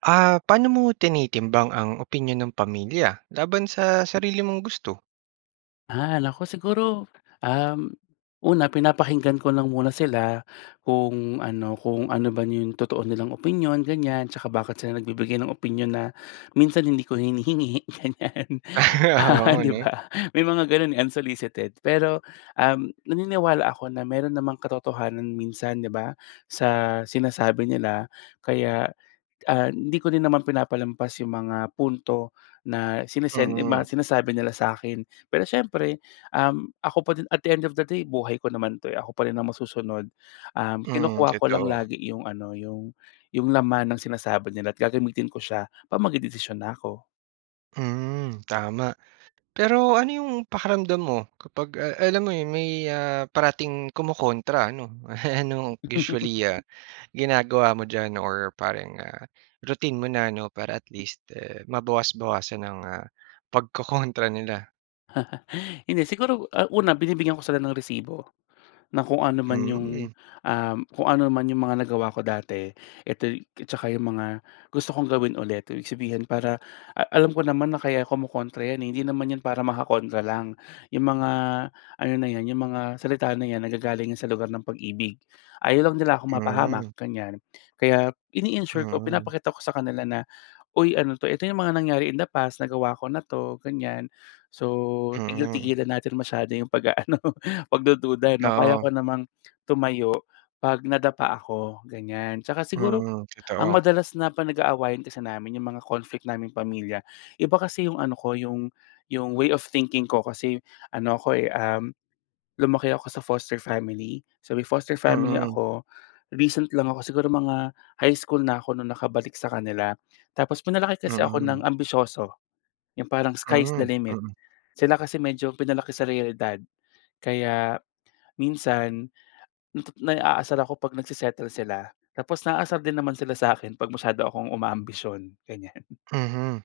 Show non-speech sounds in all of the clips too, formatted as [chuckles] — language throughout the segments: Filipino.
Ah, paano mo tinitimbang ang opinyon ng pamilya laban sa sarili mong gusto? Ah, nako siguro, um, una pinapakinggan ko lang muna sila kung ano kung ano ba 'yong totoo nilang opinyon, ganyan tsaka bakit sila nagbibigay ng opinyon na minsan hindi ko hinihingi, ganyan, [laughs] Oo, 'di 'no? ba? May mga gano'n, eh, unsolicited. Pero, um, naniniwala ako na meron namang katotohanan minsan, 'di ba? Sa sinasabi nila, kaya, ah, hindi ko rin naman pinapalampas yung mga punto na sinesen Mm. mga sinasabi nila sa akin. Pero siyempre, um, ako pa din at the end of the day, buhay ko naman 'to, eh, ako pa rin ang masusunod. Um, Mm, kinukuha ko lang totoo. lagi 'yong ano, 'yong 'yong laman ng sinasabi nila at gagamitin ko siya 'pag magdedesisyon na ako. Hmm, tama. Pero ano yung pakiramdam mo kapag, a alam mo 'yon, may, ah, parating kumokontra, ano? [laughs] Ano usually, ah, ginagawa mo diyan or parang, ah, routine mo na ano, para at least, eh, mabawas-bawasan ang, ah, pagkokontra nila? Hindi siguro, ah, una binibigyan ko sila ng resibo, na kung ano man yung, Mhm. ah, kung ano naman yung mga nagawa ko dati, eto tsaka yung mga gusto kong gawin ulit, ibig sabihin, para a alam ko naman na kaya kumokontra 'yan eh, hindi naman 'yan para makakontra lang. Yung mga ano na 'yan yung mga salita na 'yan, nanggagaling sa lugar ng pag-ibig. Ayaw lang nila akong mapahamak, Mhm. ganyan. Kaya ini-ensure ko, Mhm. pinapakita ko sa kanila na, "uy, ano 'to?" Eto yung mga nangyari in the past, nagawa ko na 'to, ganyan. So, Mhm. tigil-tigilan natin masyado yung pag-aano, [laughs] pagdududa, 'no? Kaya ko Oo. namang tumayo 'pag nadapa ako, ganyan. Tsaka siguro Mhm, ang totoo. madalas na pa nag-aawayan kasi namin yung mga conflict naming pamilya, iba kasi yung ano ko, yung yung way of thinking ko, kasi ano ako, eh, um, lumaki ako sa foster family. So, may foster family Mm. ako. Recent lang ako, siguro mga high school na ako, na nakabalik sa kanila tapos pinalaki kasi ako na Mm. ang ambisyoso, yung parang sky is the Mm, limit. mm. Sila kasi medyo pinalaki sa realidad. Kaya minsan, natu naaasar ako 'pag nagse-settle sila tapos naaasar din naman sila sa akin 'pag masyado akong uma-ambisyon, ganyan. [chuckles] Mhm,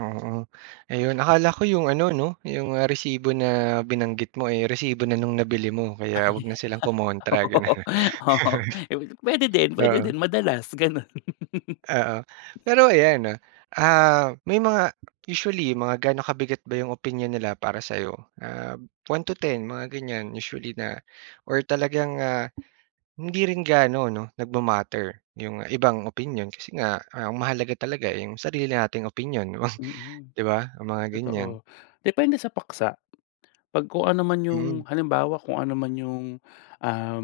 oo. Ayun. Akala ko 'yong ano, 'no 'yong, ah, resibo na binanggit mo, eh, resibo na nung nabili mo kaya 'wag na silang kumontra Oo, gano'n. oo. Pwede [chuckles] din. Pwede Oo. din. Madalas ganun. Oo, pero ayan 'no, ah, may mga usually mga ga'no kabigat ba 'yong opinyon nila para sa'yo? Ah, 1 to 10 mga ganyan? Usually na or talagang, ah, hindi rin gaano 'no, nagma-matter 'yong ibang opinyon kasi nga ang mahalaga talaga, eh, yung sarili nating opinyon, [chuckles] Mm, 'di ba? O mga ganyan. totoo, depende sa paksa. 'Pag kung ano man yung, Mhm. halimbawa, kung ano man yung um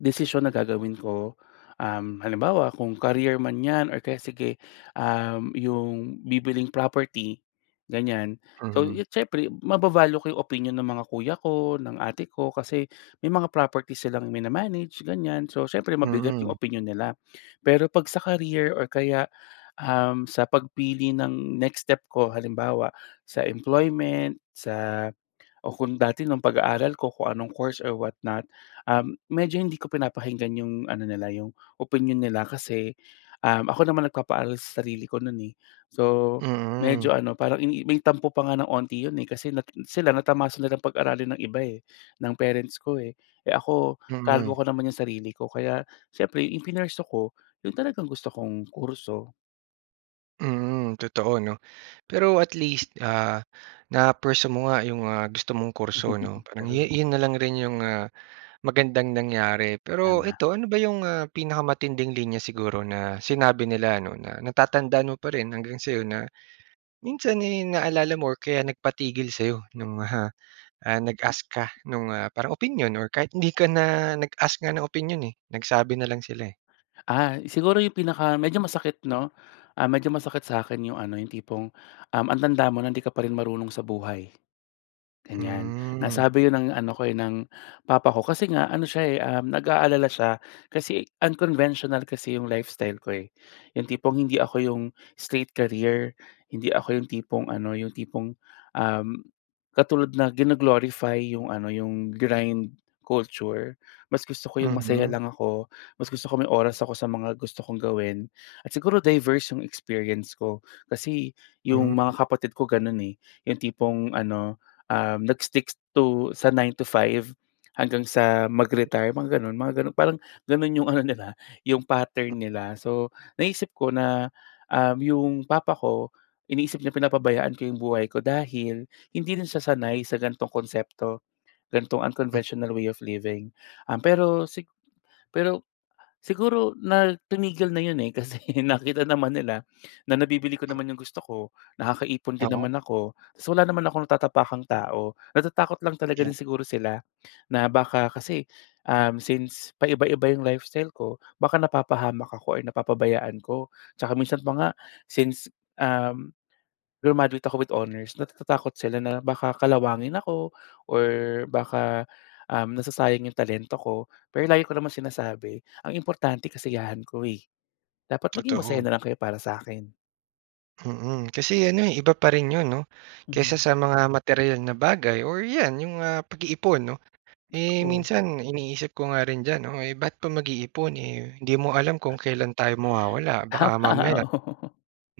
desisyon na gagawin ko. Um, halimbawa, kung career man 'yan or kaya sige, um, 'yong bibilhing property, ganyan. So, Mhm. siyempre mava-value ko 'yong opinyon ng mga kuya ko, ng ate ko, kasi may mga property silang mina-manage, ganyan. So, siyempre mabigat 'yong Mm. opinyon nila. Pero 'pag sa career or kaya, um, sa pagpili ng next step ko halimbawa, sa employment, sa o kung dati nung pag-aaral ko, kung anong course or what not, um, medyo hindi ko pinapakinggan 'yong ano nila 'yong opinyon nila. Kasi, um, ako naman nagpapaaral sa sarili ko no'n, eh. So, Mm. medyo ano, parang i may tampo pa nga ng 'onti 'yon, eh, kasi na sila natamasa nila pag-aralin ng iba eh, ng parents ko, eh. Eh, ako, Mm. kargo ko naman 'yong sarili ko kaya siyempre 'yong ipinursue ko, 'yon talagang gusto kong kurso. Mm, totoo 'no. Pero at least, ah, na-pursue mo nga 'yong, ah, gusto mong kurso, 'no. Parang yo True. 'yon na lang rin 'yong, ah, magandang nangyari. Pero Tama. eto ano ba 'yong, ah, pinakamatinding linya siguro na sinabi nila ano na natatandaan mo pa rin hanggang sa 'yon na minsan, eh, naalala mo or kaya nagpatigil sa'yo no'ng ah, ah, nag-ask ka no'ng, ah, parang opinyon? Or kahit hindi ka na nag-ask nga ng opinyon, eh, nagsabi na lang sila, eh. Ah, siguro yung pinaka medyo masakit, 'no, ah, medyo masakit sa akin yung ano yung tipong, um, "Ang tanda mo na di ka pa rin marunong sa buhay." Ganyan, Hmm. nasabi yun ng ano ko, eh, ng papa ko kasi nga ano siya, eh, um, nag-aalala siya kasi, unconventional kasi yung lifestyle ko, eh. Yung tipong hindi ako 'yong straight career, hindi ako yung tipong ano yung tipong, um, katulad na gino-glorify yung ano, yung grind culture. Mas gusto ko yung masaya Mhm. lang ako, mas gusto ko may oras ako sa mga gusto kong gawin at siguro diverse yung experience ko, kasi, yung mga Mhm. kapatid ko ganun, eh. Yung tipong ano, um, nag-stick to sa 9 to 5 hanggang sa mag-retire mga ganun mga ganun parang ganun yung ano nila yung pattern nila. So, naisip ko na, um, 'yong papa ko iniisip niya pinapabayaan ko yung buhay ko dahil hindi rin siya sanay sa gan'tong konsepto, gan'tong Mm. unconventional way of living. Um, pero si pero siguro na tumigil na 'yon, eh, kasi nakita naman nila na nabibili ko M naman yung gusto ko, nakakaipon din Oo. naman ako. So wala naman akong natatapakang tao. Natatakot lang talaga din siguro sila na baka kasi, um, since paiba-iba yung lifestyle ko, baka napapahamak ako or napapabayaan ko. Tsaka minsan pa nga since, um, grumaduate ako with honors, natatakot sila na baka kalawangin ako or baka, um, nasasayang yung talento ko, pero lagi ko naman sinasabi ang importante kasiyahan ko, eh, dapat maging masaya Totoo. nalang kayo para sa akin. Mm, kasi ano, eh, iba pa rin 'yon 'no kaysa Hmm. sa mga materyal na bagay or 'yan 'yong, ah, pag-iipon 'no. Eh, Totoo. minsan iniisip ko nga rin diyan 'no, ay ba't pa mag-iipon, eh, hindi mo nga alam kung kailan tayo mawawala. Baka Tama, mamaya oo.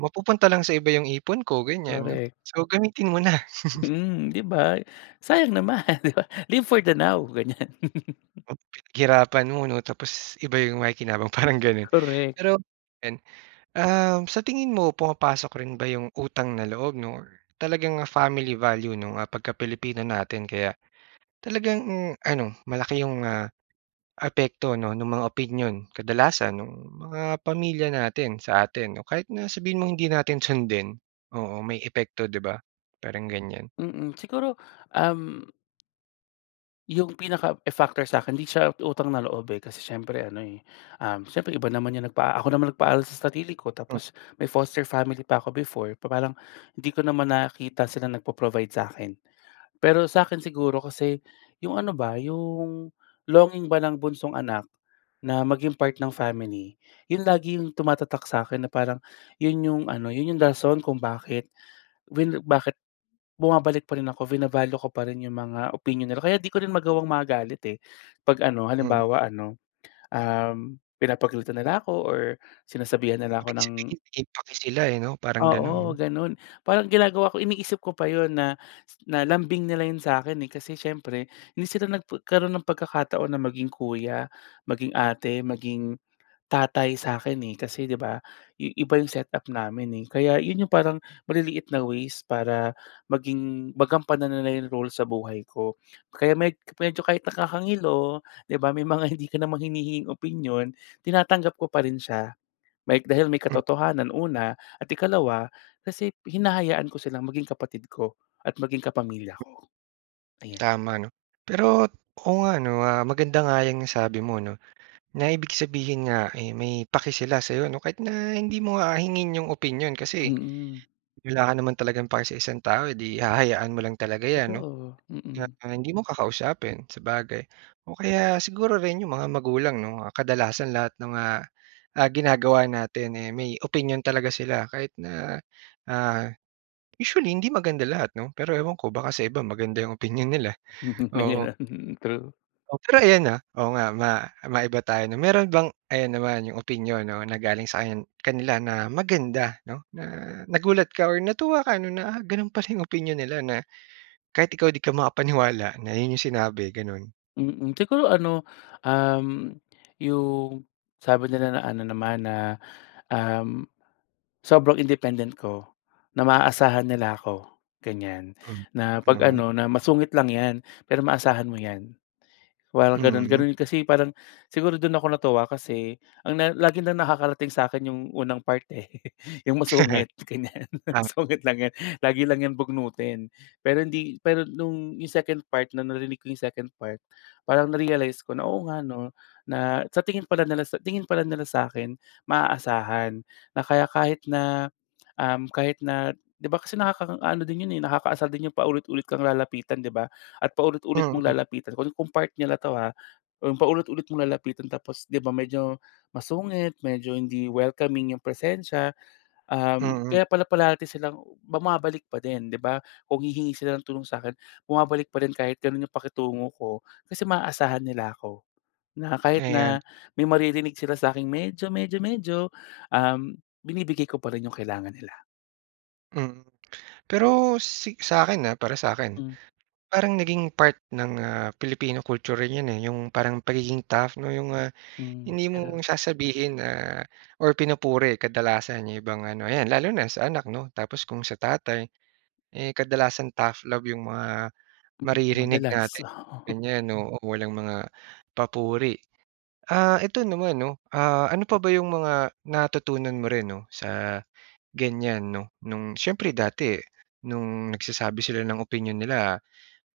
mapupunta lang sa iba 'yong ipon ko ganyan. Correct. So, gamitin mo na. [chuckles] Hmm, 'di ba? Sayang naman, 'di ba live for the now, ganyan. [chuckles] Pinaghirapan mo 'no tapos iba 'yong makikinabang parang gano'n. Correct. Pero 'yan, um, sa tingin mo pumapasok rin ba 'yong utang na loob 'no or talagang family value 'no, ah, pagka Pilipino natin kaya talagang ano malaki 'yong, ah, apekto 'no ng mga opinyon. Kadalasan no'ng mga pamilya natin sa atin o kahit na sabihin mong hindi natin sundin, oo may epekto, 'di ba? Parang ganyan. Mm, siguro, um 'Yong pinaka, eh, factor sa akin, hindi siya utang na loob, eh, kasi siyempre ano, eh, um, siyempre iba naman 'yong nagpa ako naman nagpaaral sa sarili ko Hmm. tapos may foster family pa ako before. Pa parang hindi ko naman nakita sila nagpo-provide sa'kin. Pero sa'kin siguro kasi 'yong ano ba 'yong longing ba ng bunsong anak na maging part ng family. 'Yon lagi 'yong tumatatak sa akin na parang 'yon 'yong ano, 'yon 'yong rason kung bakit vin bakit bumabalik pa rin ako, bina-value ko pa rin 'yong mga opinyon nila. Kaya 'di ko rin magawang magalit, eh. 'Pag ano, Hmm. halimbawa ano, um, pinapagalitan nila ako or sinasabihan nila ako Ibig sabihin ng may pake sila, eh, 'no? Parang Oo gano'n. gano'n. Parang ginagawa ko, iniisip ko pa 'yon na na lambing nila 'yon sa akin, eh, kasi siyempre hindi sila nagpa karoon ng pagkakataon na maging kuya, maging ate, maging tatay sa akin, eh, kasi 'di ba i iba 'yong set up namin, eh. Kaya 'yon yung parang maliliit na ways para maging magampanan nila 'yong role sa buhay ko. Kaya med medyo kahit nakakangilo 'di ba, may mga hindi ka naman hinihinging opinyon, tinatanggap ko pa rin siya. May dahil may Hmm. katotohanan, una at ikalawa kasi hinahayaan ko silang maging kapatid ko at maging kapamilya ko. [clicks tongue] Ayan. Tama 'no. Pero oo nga 'no, ah, maganda nga 'yang nasabi mo 'no, na ibig sabihin nga, eh, may pake sila sayo 'no. Kahit na hindi mo nga hingin 'yong opinyon kasi Mm. wala ka naman talagang pake sa isang tao, eh, 'di hahayaan mo lang talaga 'yan 'no. Totoo, Kaya mm. hindi mo kakausapin, sabagay. O kaya siguro rin 'yong mga magulang 'no ah kadalasan lahat ng, ah, ah, ginagawa natin, eh, may opinyon talaga sila kahit na, ah, usually hindi maganda lahat 'no pero ewan ko baka sa iba maganda 'yong opinyon nila, oo. [unintelligible] True. Pero ayan, ah, oo nga ma maiba tayo 'no. Meron bang ayan naman 'yong opinyon 'no na galing sa kan kanila na maganda 'no na nagulat ka or natuwa ka 'no na, "Ah, gano'n pala 'yong opinyon nila," na kahit ikaw 'di ka makapaniwala na 'yon 'yong sinabi gano'n. Mm. Siguro ano, um, 'yong sabi nila na ano naman na, um, sobrang independent ko, na maaasahan nila ako, ganyan. Hmm. Na 'pag [unintelligible] ano na, "Masungit lang 'yan pero maasahan mo 'yan," parang gano'n. Hmm. Gano'n kasi parang siguro do'n ako natuwa kasi ang na lagi lang nakakarating sa'kin 'yong unang part, eh, [chuckles] 'yong masungit, ganyan. Ah. "Sungit lang 'yan, lagi lang 'yan bugnutin," pero hindi pero no'ng 'yong second part na narinig ko 'yong second part, parang na-realize ko na, "Oo nga 'no," na sa tingin pala nila sa tingin pala nila sa'kin maaasahan. Na kaya kahit na, um, kahit na 'di ba kasi nakakaano din 'yon, eh, nakakaasar din 'yong paulit-ulit kang lalapitan 'di ba, at paulit-ulit mong Mm. lalapitan kung part nila na 'to ha. Kung paulit-ulit mong lalapitan tapos 'di ba medyo masungit, medyo hindi welcoming 'yong presensya, um, Mm. kaya pala parati silang bumabalik pa din 'di ba. Kung hihingi sila ng tulong sa'kin, bumabalik pa rin kahit gano'n 'yong pakitungo ko kasi maaasahan nila ako. Na kahit Ayan. na may maririnig sila sa akin medyo medyo medyo, um, binibigay ko pa rin 'yong kailangan nila. Mm. Pero si sa'kin, ah, para sa'kin, Mm. parang naging part ng, ah, Pilipino culture rin yun, eh, yung parang pagiging tough, 'no? Yong, ah, Hmm. hindi mo Pero. sasabihin na or pinupuri kadalasan yung ibang ano, yan lalo na sa anak, 'no. Tapos, kung sa tatay, eh, kadalasan tough love yong mga Mm. maririnig Madalas. natin Oo. ganyan. Oo, walang mga papuri. Ah, ito naman 'no, ah, ano pa ba yong mga natutunan mo rin, 'no, sa ganyan, 'no? No'ng, siyempre dati no'ng nagsasabi sila ng opinyon nila,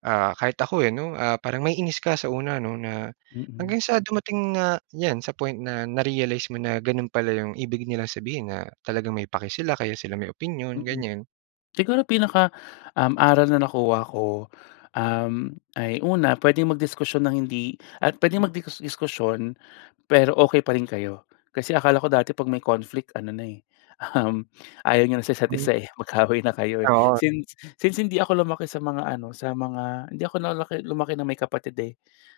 ah, kahit ako, eh, 'no, ah, parang maiinis ka sa una 'no. Na Mm. hanggang sa dumating nga yan sa point na na-realize mo na gano'n pala yong ibig nilang sabihin, na talagang may paki sila, kaya sila may opinyon Mm. ganyan. Siguro, pinaka um, aral na nakuha ko, um, ay una puwedeng mag-diskusyon ng hindi At puwedeng magdi-diskusyon, pero okay pa rin kayo. Kasi, akala ko dati 'pag may conflict ano na, eh, um, ayaw niyo na sa isa't Hmm. isa eh, mag-kaaway na kayo, eh. Oo. Since since hindi ako lumaki sa mga ano sa mga, hindi ako nalaki, lumaki na may kapatid eh.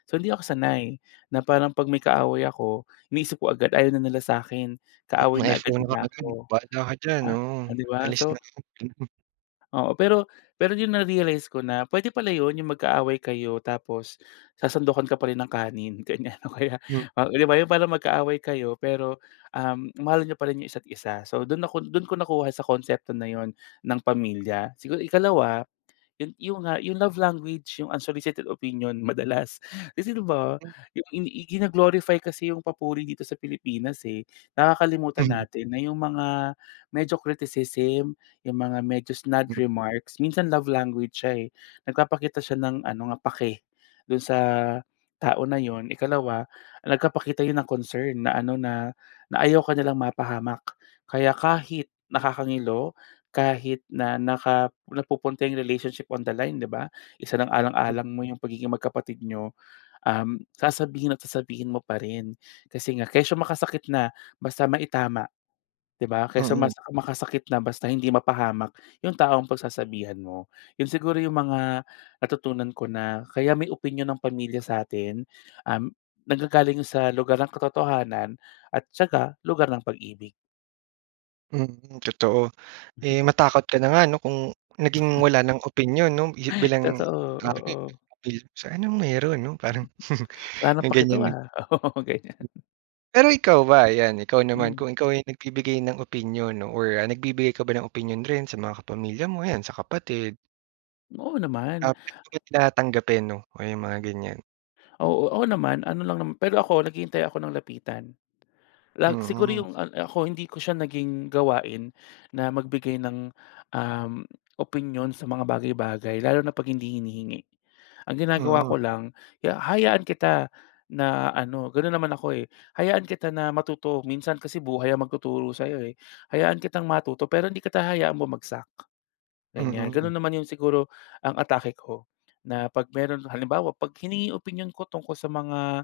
So, hindi ako sanay. Na parang 'pag may kaaway ako, iniisip ko agad ayaw na nila sa'kin, Mm. kaaway na Na-FO agad na nila kaagad. ko. "Bahala ka diyan." Ah, Oo. o 'di ba? "Alis So na diyan." Gano'n. Oo, pero pero yun na-realize ko na pwede pala yun, yung magkaaway kayo, tapos sasandukan ka pa rin ng kanin, ganyan. O kaya, Hmm. o 'di ba, yung parang magkaaway kayo, pero um, mahal niyo pa rin yung isa't isa. So, do'n ako, do'n ko nakuha sa konsepto na 'yun ng pamilya. Sigu ikalawa, yun yun nga yung love language, yung unsolicited opinion madalas kasi, 'di ba? Hmm. Yung inii gino-glorify kasi yung papuri dito sa Pilipinas, eh. Nakakalimutan Mhm. natin na yung mga medyo criticism, yung mga medyo snide Mhm. remarks. Minsan love language siya, eh. Nagpapakita siya ng ano nga, pake do'n sa tao na yun. Ikalawa, nagpapakita yun ng concern na ano, na na ayaw ka nilang mapahamak. Kaya kahit nakakangilo, kahit na naka napupunta yung relationship on the line, 'di ba? Hmm. Isasaalang-alang mo yung pagiging magkapatid niyo. Um, sasabihin at sasabihin mo pa rin, kasi nga, kesyo makasakit na, basta maitama, 'di ba? Kaysa Mm. masa makasakit na basta hindi mapahamak, yung taong pagsasabihan mo. Yun siguro yung mga natutunan ko na, kaya may opinyon ng pamilya sa atin, um, naggagaling sa lugar ng katotohanan, at tsaka lugar ng pag-ibig. Mm, totoo. [gasps] [chuckles] Eh. matakot ka na nga 'no? Kung naging wala ng opinyon, 'no, ih [gasps] bilang. Totoo, [unintelligible] oo. So, anong meron 'no, parang [chuckles] Wala ng yung paki 'to ganyan, eh. ah, oo, ganyan. Pero, ikaw ba yan, ikaw naman Mm. kung ikaw ay nagbibigay ng opinyon or nagbibigay ka ba ng opinyon rin sa mga kapamilya mo ayan sa kapatid? Oo naman. [unintelligible] Na tanggapin 'no, ah, yung mga ganyan. Oo, ako naman, ano lang naman Pero, ako naghihintay ako na lapitan. Lag siguro Mm. yung, ah, ako hindi ko siya naging gawain na magbigay ng, um, opinyon sa mga bagay-bagay, lalo na 'pag hindi hinihingi. [gasps] Ang ginagawa Mm. ko lang hi hayaan kita na ano, ganun naman ako, eh, hayaan kita na matuto. Minsan kasi, buhay ang magtuturo sayo, eh. [gasps] Hayaan kitang matuto, pero hindi kita hayaan bumagsak, ganyan. Ganun Mm. naman yung siguro, ang atake ko. Na 'pag meron halimbawa, 'pag hiningi opinyon ko tungkol sa mga,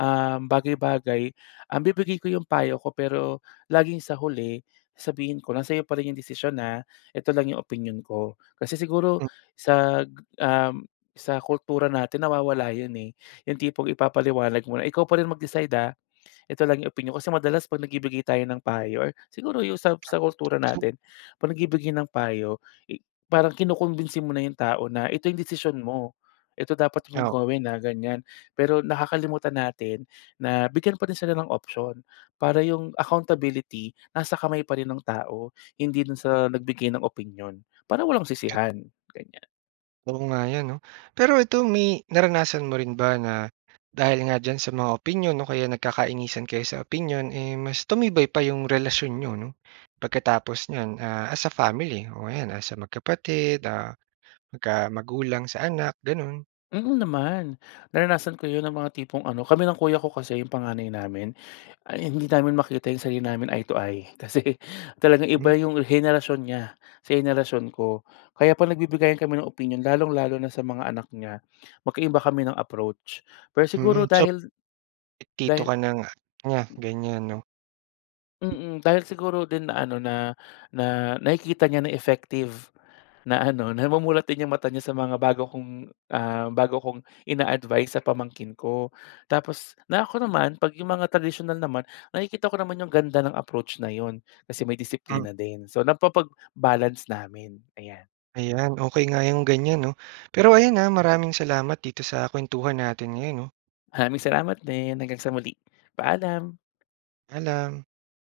ah, bagay-bagay. [gasps] Um, bibigay ko yung payo ko, pero laging sa huli sabihin ko na, "Sa'yo pa rin yung desisyon, ha. Ito lang yung opinyon ko." Kasi siguro Hmm. sa ga, um, sa kultura natin nawawala yun eh. [gasps] Yung tipong ipapaliwanag mo, "Ikaw pa rin mag-decide, ah, ito lang yung opinyon ko." Kasi madalas 'pag nagbibigay tayo ng payo, or siguro yung sa sa kultura At [unintelligible] natin, 'pag nagbibigay ng payo, eh, parang kinukumbinsi mo na yung tao na, "Ito yung desisyon mo. Eto dapat mong Oo. gawin, ah." Ganyan. Pero, nakakalimutan natin na bigyan pa rin sila ng option. Para yung accountability nasa kamay pa rin nung tao. Hindi na sa nagbigay ng opinyon, para walang [unintelligible] sisihan, ganyan. Oo nga yun 'no. Pero ito, may naranasan mo rin ba na, dahil nga diyan sa mga opinyon o kaya nagkakainisan kayo sa opinyon, eh, mas tumibay pa yung relasyon n'yo 'no, pagkatapos niyan, ah, as a family o yan as magkapatid, ah, magka magulang sa anak ganun. Mm, naman. Naranasan ko yun ng mga tipong ano, kami ng kuya ko kasi, yung panganay namin, ay hindi namin makita yung sarili namin, eye to eye. [gasps] Kasi talagang Hmm. iba yung henerasyon niya sa henerasyon ko. [breath] Kaya 'pag nagbibigayan kami ng opinyon, lalong-lalo na sa mga anak niya. [gasps] Magkaiba kami ng approach, pero Mhm, siguro, so dahil Ti tito dahi ka na hi nga. Nga ganyan, 'no. Mm, dahil siguro din na-ano na na nakikita niya na effective na-ano, namumulat din yung mata niya sa mga bago kong, um, bago kong ina-advice sa pamangkin ko. Tapos, na ako naman, 'pag yung mga tradisyonal naman, nakikita ko naman yung ganda ng approach na yun. Kasi, may Hmm. disiplina din. So, napapag-balance namin, ayan. Ayan ,okey nga yung ganyan 'no? Pero, ayan ah, maraming salamat dito sa kuwentuhan natin ngayon, 'no? Maraming salamat din! Hanggang sa muli, paalam! Paalam!